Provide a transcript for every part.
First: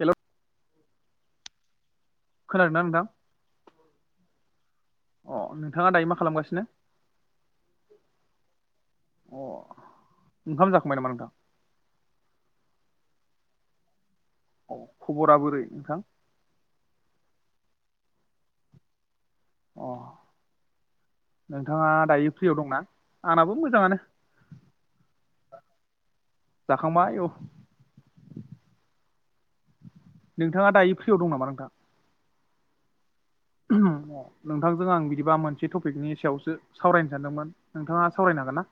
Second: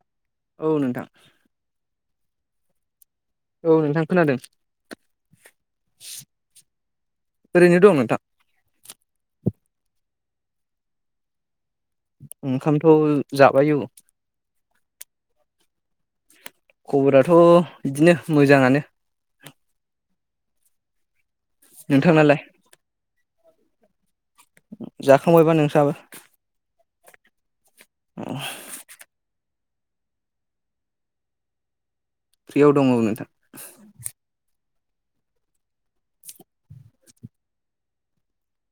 हेल' औ नोंथां। खोनादों ना नोंथां? औ नोंथां खोनादों। अ नोंथाङा दायो मा खालामगासिनो ओरैनो दं नोंथां। अ ओंखाम जाखांबाय नामा नोंथां? ओंखामथ' जाबाय औ। अह, खब'रा बोरै नोंथां? खब'राथ' बिदिनो मोजाङानो। अह। नोंथाङा दायो नोंथांनालाय प्रियाव दंना? आंनाबो मोजाङानो। जाखांबायबा नोंथाङाबो? खांबाय औ। नोंथाङा दायो प्रियाव दं नामा नोंथां? प्रियाव दङ औ नोंथां। [inaudible] नोंथांजों आं बिदिबा मोनसे टपिकनि सायावसो सावरायनो सान्दोंमोन, नोंथाङा सावरायनो हागोन ना?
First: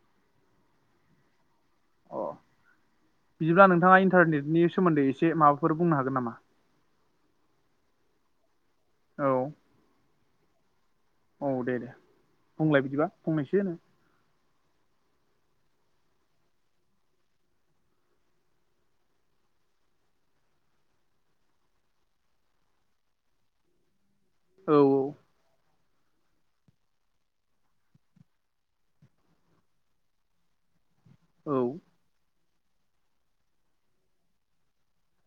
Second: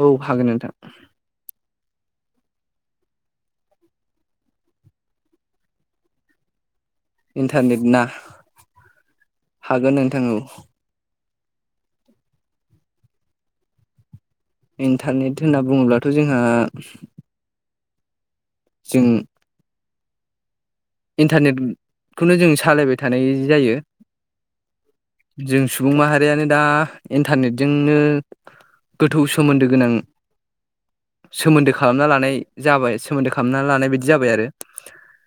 औ, हागोन नोंथां। अह, बिदिब्ला नोंथाङा इन्टारनेटनि सोमोन्दै एसे माबाफोर बुंनो हागोन नामा? इन्टारनेट ना, औ हागोन नोंथां औ। औ दे दे, बुंलाय बिदिबा फंनैसो नो। इन्टारनेट होन्ना बुङोब्लाथ' जोंहा जों इन्टारनेटखौनो जों सालायबाय थानाय जायो औ जों सु बुं माहारियानो दा इन्टारनेटजोंनो गोथौ सोमोन्दो गोनां। औ सोमोन्दो खालामना लानाय जाबाय सोमोन्दो खालामना लानाय बदि जाबाय आरो।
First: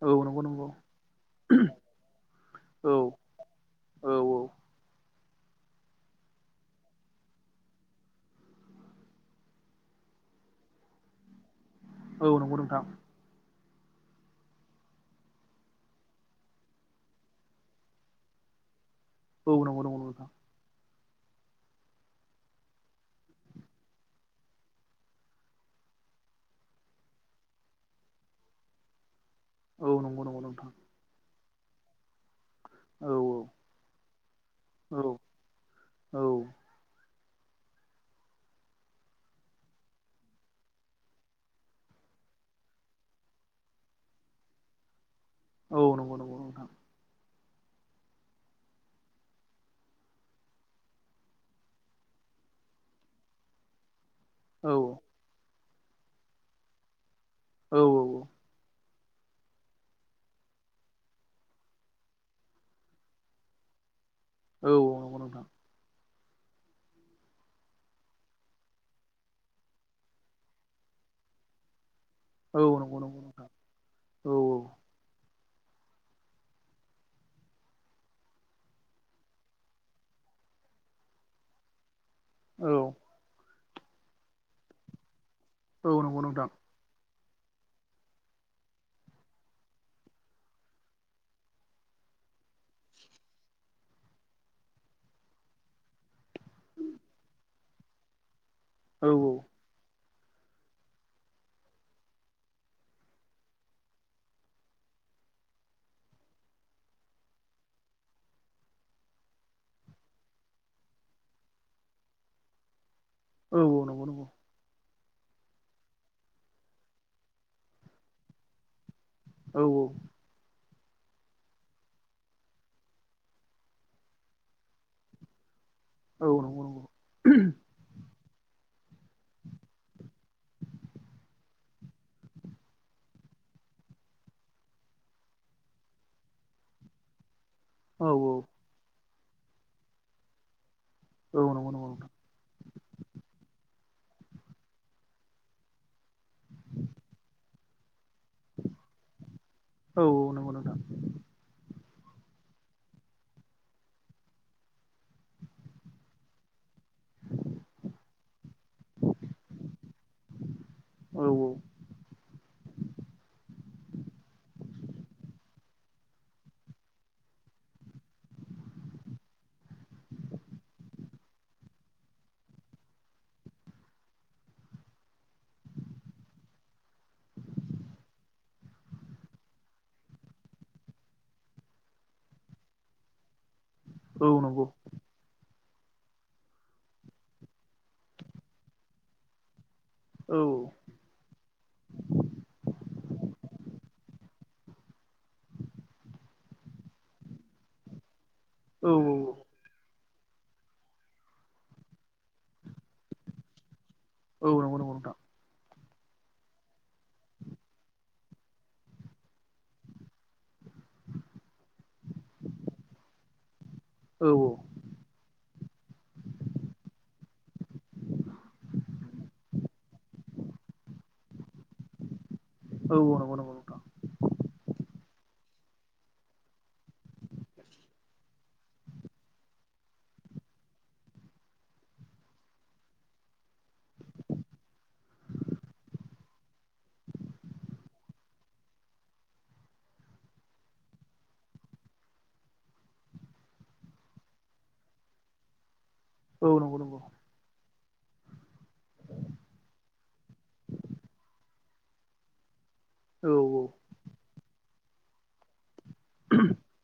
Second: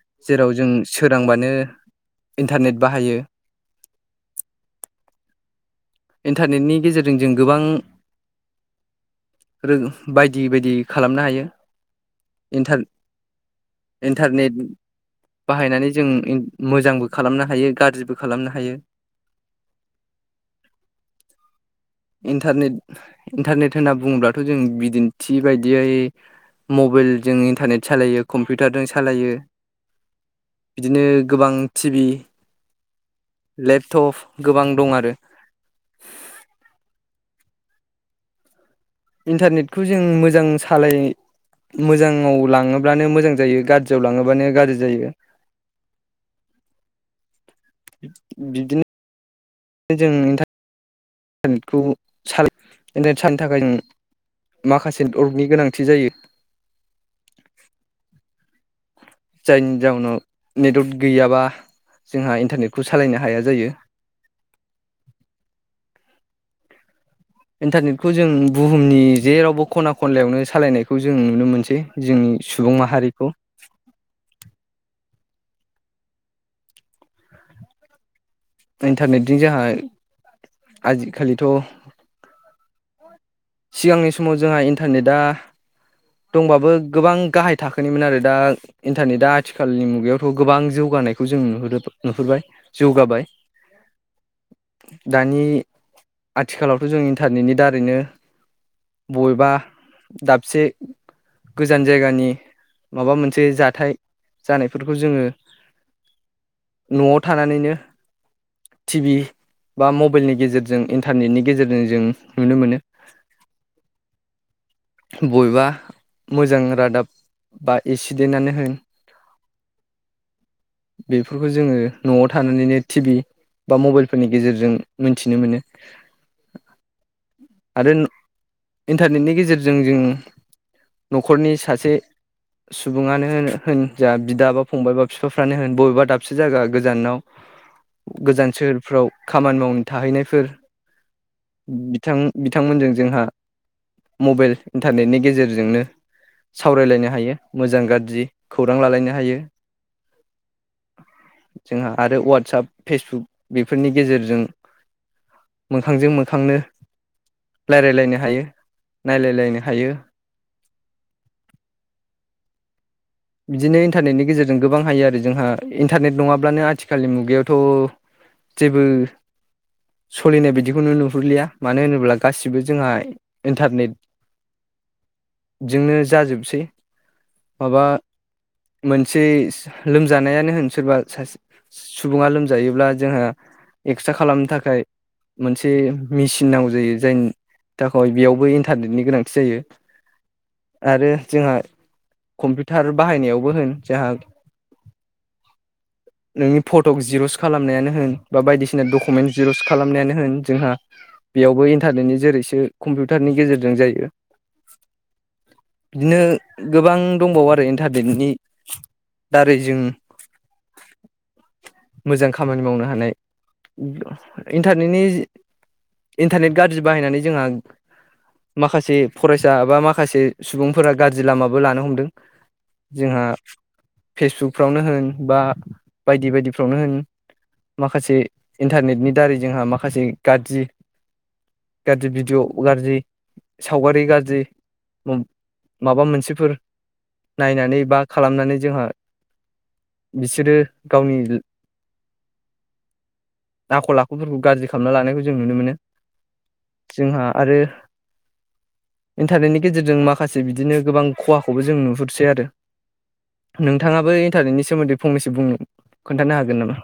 औ नंगौ जेराव जों नंगौ सोरांबानो इन्टारनेट औ बाहायो औ औ इन्टारनेटनि गेजेरजों जों गोबां रो बायदि बायदि खालामनो हायो। औ नंगौ इन्टार नोंथां। इन्टारनेट बाहायनानै जों मोजांबो खालामनो हायो गाज्रिबो खालामनो हायो। औ नंगौ नंगौ नंगौ नथां। इन्टारनेट इन्टारनेट होनना बुंङोब्लाथ' जों बिदिन्थि बायदियै मबाइलजों इन्टारनेट सालायो कम्पिउटारजों सालायो औ नंगौ नंगौ नोंथां बिदिनो गोबां टि भि औ लेपटप गोबां दं औ आरो। औ इन्टारनेटखौ जों मोजां सालाय मोजाङाव लाङोब्लानो मोजां जायो गाज्रियाव लाङोब्लानो गाज्रि जायो। औ नंगौ नंगौ नोंथां। बिदिनो जोंनि था इन्टारनेटखौ सालाइ इन्टारनेट सालायनो थाखाय औ जों माखासे [unintelligible] गोनां थि जायो। औ औ औ। जायनि जाउनाव नेटवार्क गैयाबा जोंहा इन्टारनेटखौ सालायनो हाया जायो। औ औ नंगौ नोंथां। इन्टारनेटखौ जों बुहुमनि जेरावबो खना खनलायावनो सालायनायखौ जों नुनो मोनसै। जोंनि औ सुबुं नंगौ नंगौ माहारिखौ। नोंथां औ इन्टारनेटजों जोंहा आजिखालिथ' औ। सिगांनि समाव जोंहा इन्टारनेटआ औ नंगौ नोंथां दंबाबो गोबां गाहाय थाखोनिमोन आरो दा इन्टारनेटआ आथिखालनि मुगायावथ' गोबां जौगानायखौ जों नुहुरो नुहुरबाय जौगाबाय दानि आथिखालावथ' जों इन्टारनेटनि दारैनो औ बबेबा दाबसे गोजान जायगानि माबा मोनसे जाथाय जानायफोरखौ जोंङो न'आव थानानैनो टि भि बा मबाइलनि गेजेरजों इन्टारनेटनि गेजेरजों जों नुनो मोनो। औ औ नंगौ नंगौ। बबेबा मोजां रादाब बा एक्सिडेन्टआनो होन औ औ। बेफोरखौ जोंङो न'आव थानानैनो टि भि बा मबाइलफोरनि गेजेरजों मिथिनो मोनो। औ नंगौ नंगौ [unintelligible] आरो इन्टारनेटनि गेजेरजों जों जों न'खरनि सासे सुबुंङानो होन होन जा बिदा बा फंबाय बा बिफाफ्रानो होन बबेबा दाबसे जायगा गोजानाव औ गोजान सोहोरफोराव खामानि मावनो थाहैनायफोर। औ नंगौ नंगौ नोंथां बिथां बिथांमोनजों जोंहा मबाइल इन्टारनेटनि गेजेरजोंनो सावरायलायनो हायो। मोजां गाज्रि। खौरां लालायनो हायो औ औ नोंगौ नोंथां। जोंहा आरो वाट्सप फेसबुक बेफोरनि गेजेरजों मोखांजों मोखां जों मो खांनो रायलायलायनो हायो नायलायलायनो हायो। औ बिदिनो इन्टारनेटनि गेजेरजों गोबां हायो आरो जोंहा इन्टारनेट नङाब्लानो आथिखालनि मुगायावथ' जेबो सोलिनाय बिदिखौनो नुहुरलिया मानो होनोब्ला गासिबो जोंहा इन्टारनेटजोंनो जाजोबसै माबा मोनसे लोमजानायानो होन सोरबा सुबुङा लोमजायोब्ला जोंहा। एकस्रा औ खालामनो नंगौ थाखाय मोनसे एसे मेचिन नांगौ जायो जायनि थाखाय बेयावबो इन्टारनेटनि गोनांथि जायो। औ आरो जोंहा कम्पिउ टार बाहायनायावबो होन जोंहा नोंनि फट'खौ जिर'स खालामनायानो होन। बा बायदिसिना औ डकुमेन्ट जिर'स खालामनायानो होन जोंहा बेयावबो इन्टारनेटनि जेरैसो कम्पिउटारनि गेजेरजों जायो। औ नंगौ नंगौ नोंथां बिदिनो गोबां दंबावो आरो। इन्टारनेटनि दारै जों मोजां खामानि मावनो हानाय औ इन्टारनेटनि इन्टारनेट गाज्रि बाहायनानै जोंहा माखासे फरायसा बा माखा माखासे सुबुंफोरा गाज्रि लामाबो लानो हमदों। औ जोंहा नंगौ नंगौ नोंथां फेसबुकफ्रावनो होन। बा बायदि बायदिफ्रावनो होन माखासे इन्टारनेटनि दारै जोंहा माखासे गाज्रि गाज्रि भिडिअ' गाज्रि सावगारि गाज्रि माबा मोनसेफोर नायनानै बा खालामनानै जोंहा बिसोरो गावनि आखल आखुफोरखौ गाज्रि खालामना लानायखौ जों नुनो मोनो। औ नंगौ नंगौ जोंहा आरो इन्टारनेटनि गेजेरजों माखासे बिदिनो गोबां खहाखौबो जों नुहुरदों सेै आरो। औ औ नोंथाङाबो इन्टारनेटनि सायाव सोमोनदै‌ फंनैसो बुंनो खोनथानो हागोन नामा।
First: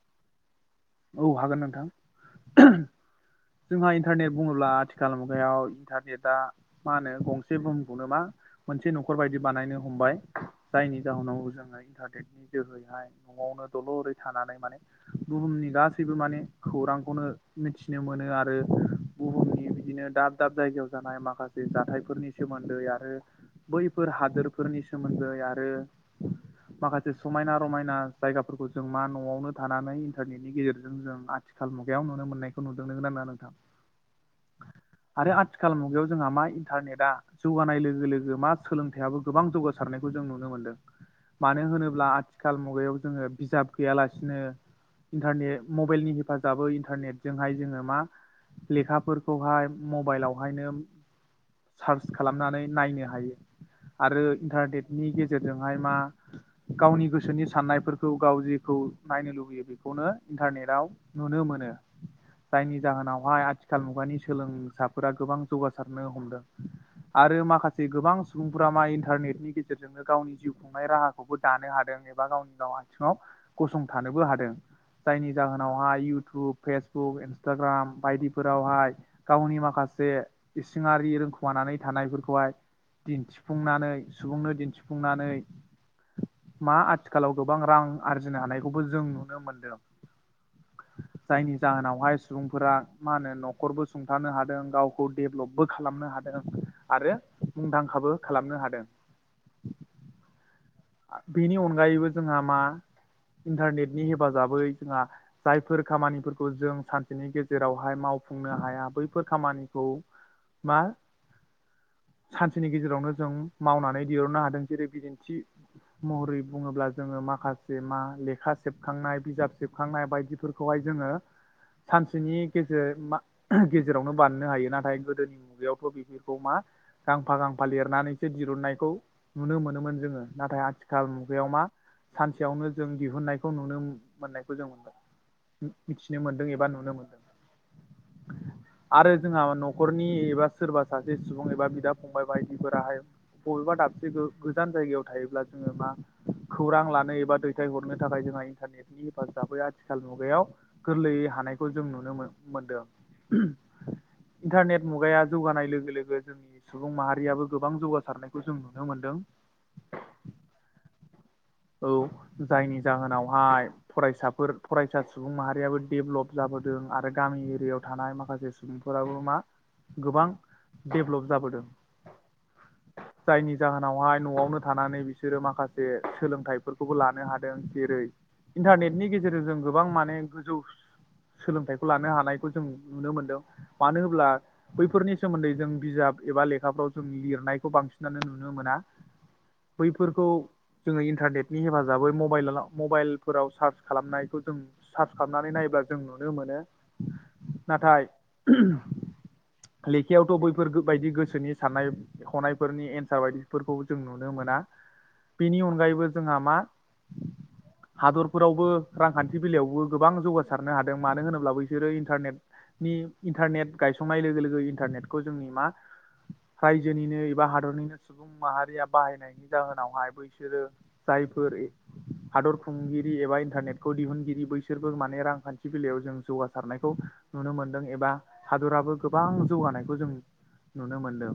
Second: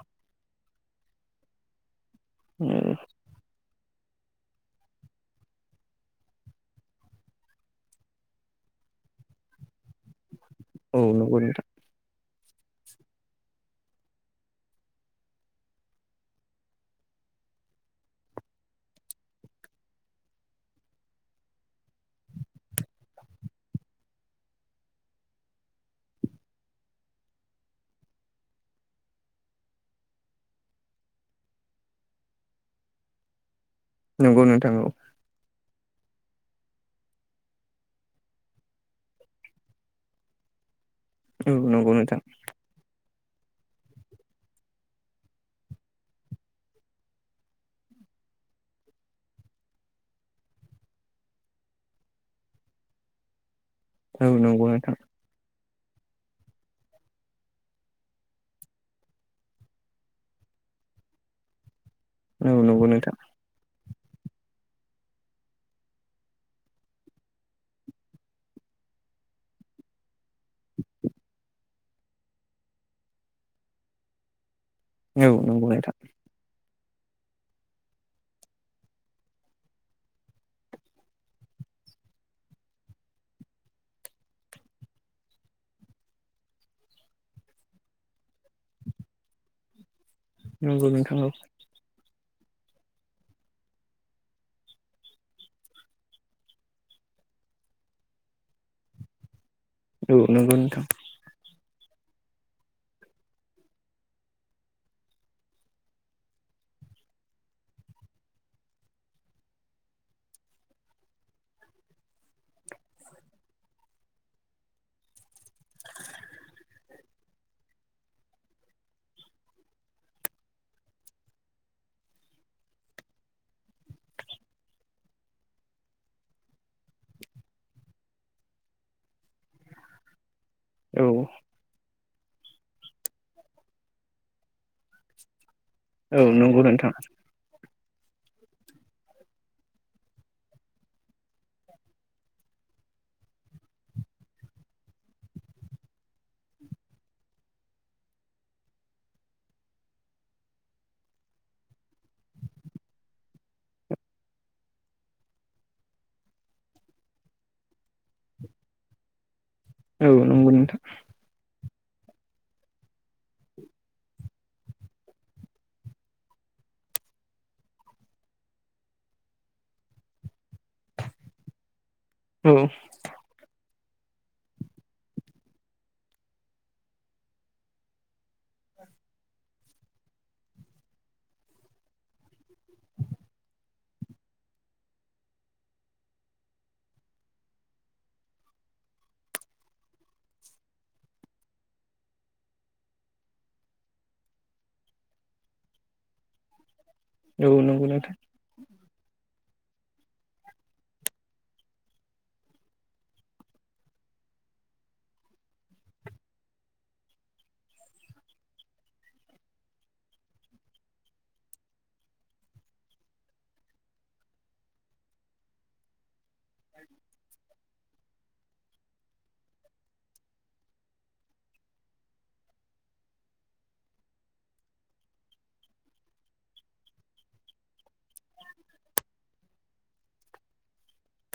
औ हागोन नोंथां जोंहा इन्टारनेट बुङोब्ला आथिखाल मुगायाव इन्टारनेटा मा होनो गंसे बुहुमखौनो मा मोनसे न'खर बायदि बानायनो हमबाय। औ जायनि नंगौ जाहोनाव नोंथां जोङो इन्टारनेटनि जोहैहाय न'आवनो दलरै थानानै माने बुहुमनि। गासैबो माने खौरांखौनो मिथिनो मोनो आरो बुहुमनि बिदिनो दाब दाब जायगायाव जानाय माखासे जाथायफोरनि सोमोन्दै आरो बैफोर हादोरफोरनि सोमोन्दै आरो माखासे समायना रमायना जायगाफोरखौ जों मा न'आवनो थानानै इन्टारनेट। बेनि गेजेरजों जों आथिखाल मुगायाव नुनो मोननायखौ नुदों नोंगौना नंआ नोंथां। नंगौ नोंथां औ। आरो आथिखाल मुगायाव जोंहा मा इन्टारनेटआ जौगानाय लोगो लोगो मा सोलोंथाइाबो गोबां जौगासारनायखौ जों नुनो मोनदों। औ मानो नंगौ होनोब्ला नोंथां आथिखाल मुगायाव जोङो बिजाब गैयालासिनो इन्टारनेट मबाइलनि हेफाजाबै इन्टारनेटजोंहाय जोङो मा लेखाफोरखौहाय मबाइलावहायनो सार्च खालामनानै नायनो हायो। आरो औ नंगौ नोंथां इन्टारनेटनि गेजेरजों मा गावनि गोसोनि साननायफोरखौ गाव जेखौ नायनो लुबैयो बेखौ खौनो इन्टारनेटाव नुनो मोनो। औ जायनि नंगौ नोंथां जाहोनावहाय आथि - खाल मुगानि सोलोंसाफोरा गोबां जौगासारनो हमदों आरो माखासे गोबां सुबुंफोरा मा इन्टारनेटनि गेजेरजोंनो गावनि जिउ खुंनाय राहाखौबो दानो हादों एबा गावनि गाव आथिङाव गसंथानोबो हादों। औ जायनि नंगौ जाहोनावहा नोंथां इउटुब फेसबुक इन्सटाग्राम बायदिफोरावहाय गावनि माखासे इसिङारि रोंखुमानानै थानायफोरखौहाय दिन्थिफुंनानै सुबुंनो दिन्थिफुंनानै मा आथिखालाव गोबां रां आरजिनो हानायखौबो जों नुनो मोनदों। नंगौ नोंथां जायनि जाहोनावहाय सुबुंफोरा मा होनो न'खरबो सुंथानो हादों गावखौ डेभ्लपबो खालामनो हादों आरो मुंदांखाबो खालामनो हादों। औ नोंगौ। बेनि अनगा अनगायैबो जोंहा मा इन्टारनेटनि हेफाजाबै जोंहा जायफोर खामानिफोरखौ जों सानसेनि गेजेरावहाय मावफुंनो हाया बैफोर खामानिखौ मा सानसेनि गेजेरावनो जों मावनानै दिहुननो हादों जेरै बिदिन्थि महरै बुङोब्ला जोङो माखासे मा लेखा सेबखांनाय बिजाब सेबखांनाय बायदिफोरखौहाय जोङो सानसेनि गेजेर गेजेरावनो बानायनो हायो नाथाय गोदोनि मुगायावथ' बेफोरखौ मा गांफा गांफा लिरनानैसो दहुनन्नायखौ नुनो मोनोमोन जोङो। नाथाय औ आथिखाल मुगायाव मा सानसेयावनो जों दिहुननायखौ नुनो मोननायखौ जों मोनदों। मिथिनो मोनदों नंगौ एबा नोंथां नुनो मोनदों। आरो जोंहा न'खरनि एबा सोरबा सासे सुबुं एबा बिदा फंबाय बायदिफोराहाय बबेबा दाबसे गोजान जायगायाव थायोब्ला जोङो मा खौरां लानो एबा दैथायहरनो थाखाय जोंहा इन्टारनेटनि हेफाजाबै आथिखाल मुगायाव गोरलैयै हानायखौ जों नुनो मोनदों इन्टारनेट मुगाया जौगानाय लोगो लोगो जोंनि सुबुं माहारियाबो गोबां जौगासारनायखौ जों नुनो मोनदों। औ नोंगौ नोंथां। औ जायनि जाहोनावहाय फरायसाफोर फरायसा सुबुं माहारियाबो देडेलप जाबोदों आरो गामि एरियायाव थानाय माखासे सुबुंफोराबो मा गोबां डेभ्लप जाबोदों औ जायनि जाहोनावहाय न'आवनो थानानै बिसोरो माखासे सोलोंथाइफोरखौबो लानो हादों जेरै इन्टारनेटनि गेजेरजों जों गोबां माने गोजौ सोलोंथाइखौ लानो हानायखौ जों नुनो मोनदों मानो होन्ला बैफोरनि सोमोन्दै जों बिजाब एबा लेखाफ्राव जों लिरनायखौ बांसिनानो नुनो मोना। बैफोरखौ जोङो इन्टारनेटनि हेफाजाबै मबाइल मबाइलफोराव सार्च खालामनायखौ जों सार्च खालामनानै नायोब्ला जों नुनो मोनो। औ नंगौ नाथाय नोंथां। लेखायावथ' बैफोर बायदि गोसोनि साननाय हनायफोरनि एन्सार बायदिफोरखौ जों नुनो। ननो मोना बेनि अनगायैबो जोंहा मा हादरफोरावबो रांखान्थि बेलायावबो गोबां जौगासारनो हादों मानो होनोब्ला बैसोरोन्टारनेट इन्टारनेट गायसंनाय लोगो लोगो इन्टारनेटखौ जोंनि मा रायजोनिनो एबा हादरनिनो सुबुं माहारिया बाहायनायनि जाहोनावहाय बैसोरो जायफोर हादर खुंगिरि एबा इन्टारनेटखौ दिहुनगिरि बैसोरबो माने रांखान्थि बेलायाव जों जौगासारनायखौ नुनो मोनदों एबा हादराबो गोबां जौगानायखौ जों नुनो मोनदों।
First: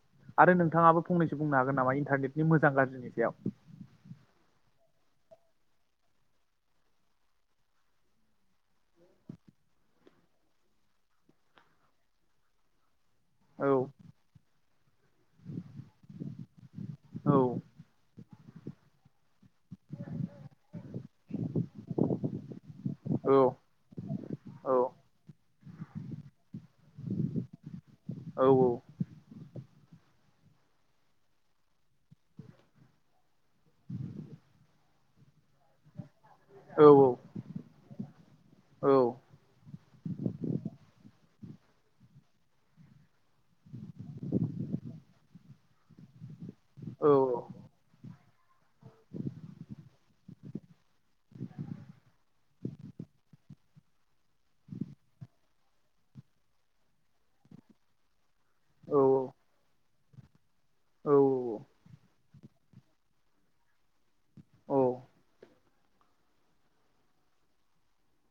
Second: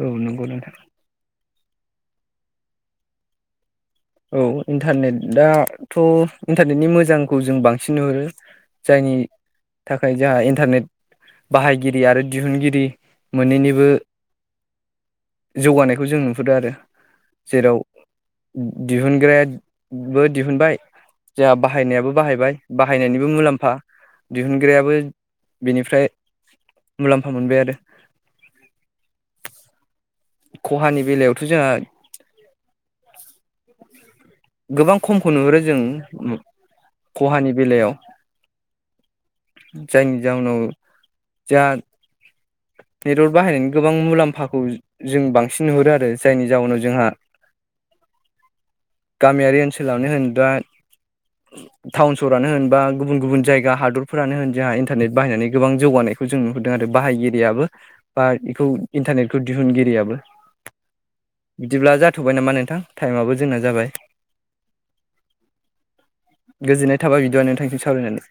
औ नंगौ आरो नोंथां नोंथाङाबो फंनैसो [inaudible] नामा इन्टारनेट मोजां गाज्रिनि सायाव। औ इन्टारनेटाथ' इन्टारनेटनि मोजांखौ जों बांसिन नुहुरो। जायनि थाखाय जोंहा इन्टारनेट बाहायगिरि आरो दिहुनगिरि औ मोननैनिबो जौगानायखौ जों नुहुरदों आरो औ जेराव- ओम। दिहुनग्राया बो दिहुनबाय जोंहा बाहायनायाबो बाहायबाय बाहायनायनिबो औ मुलाम्फा औ दिहुनग्रायाबो बेनिफ्राय मुलाम्फा मोनबाय। आरो औ खहानि बेलायावथ' जोंहा गोबां खमखौ नुहुरो जों खहानि बेलायाव, औ जायनि जाउनाव [unintelligible] नेटवार्क बाहायनायनि गोबां मुलाम्फाखौ जों बांसिन नुहरो आरो जायनि जाउनाव औ जोंहा गामियारि ओनसोलावनो होन बा टाउन सहरानो होनबा गुबुन गुबुन जायगा हादरफोरानो होन जोंहा इन्टारनेट बाहायनानै गोबां जौगानायखौ जों नुहुरदों आरो बाहायगि रिफोरा बा औ इन्टारनेटखौ दिहुनगिरियाबो औ बिदिब्ला उन्दुबायनामा नोंथां टाइमाबो जोंना जाबाय। औ औ गोजोननाय थाबाय बिदिबा नोंथांजों सावरायनानै।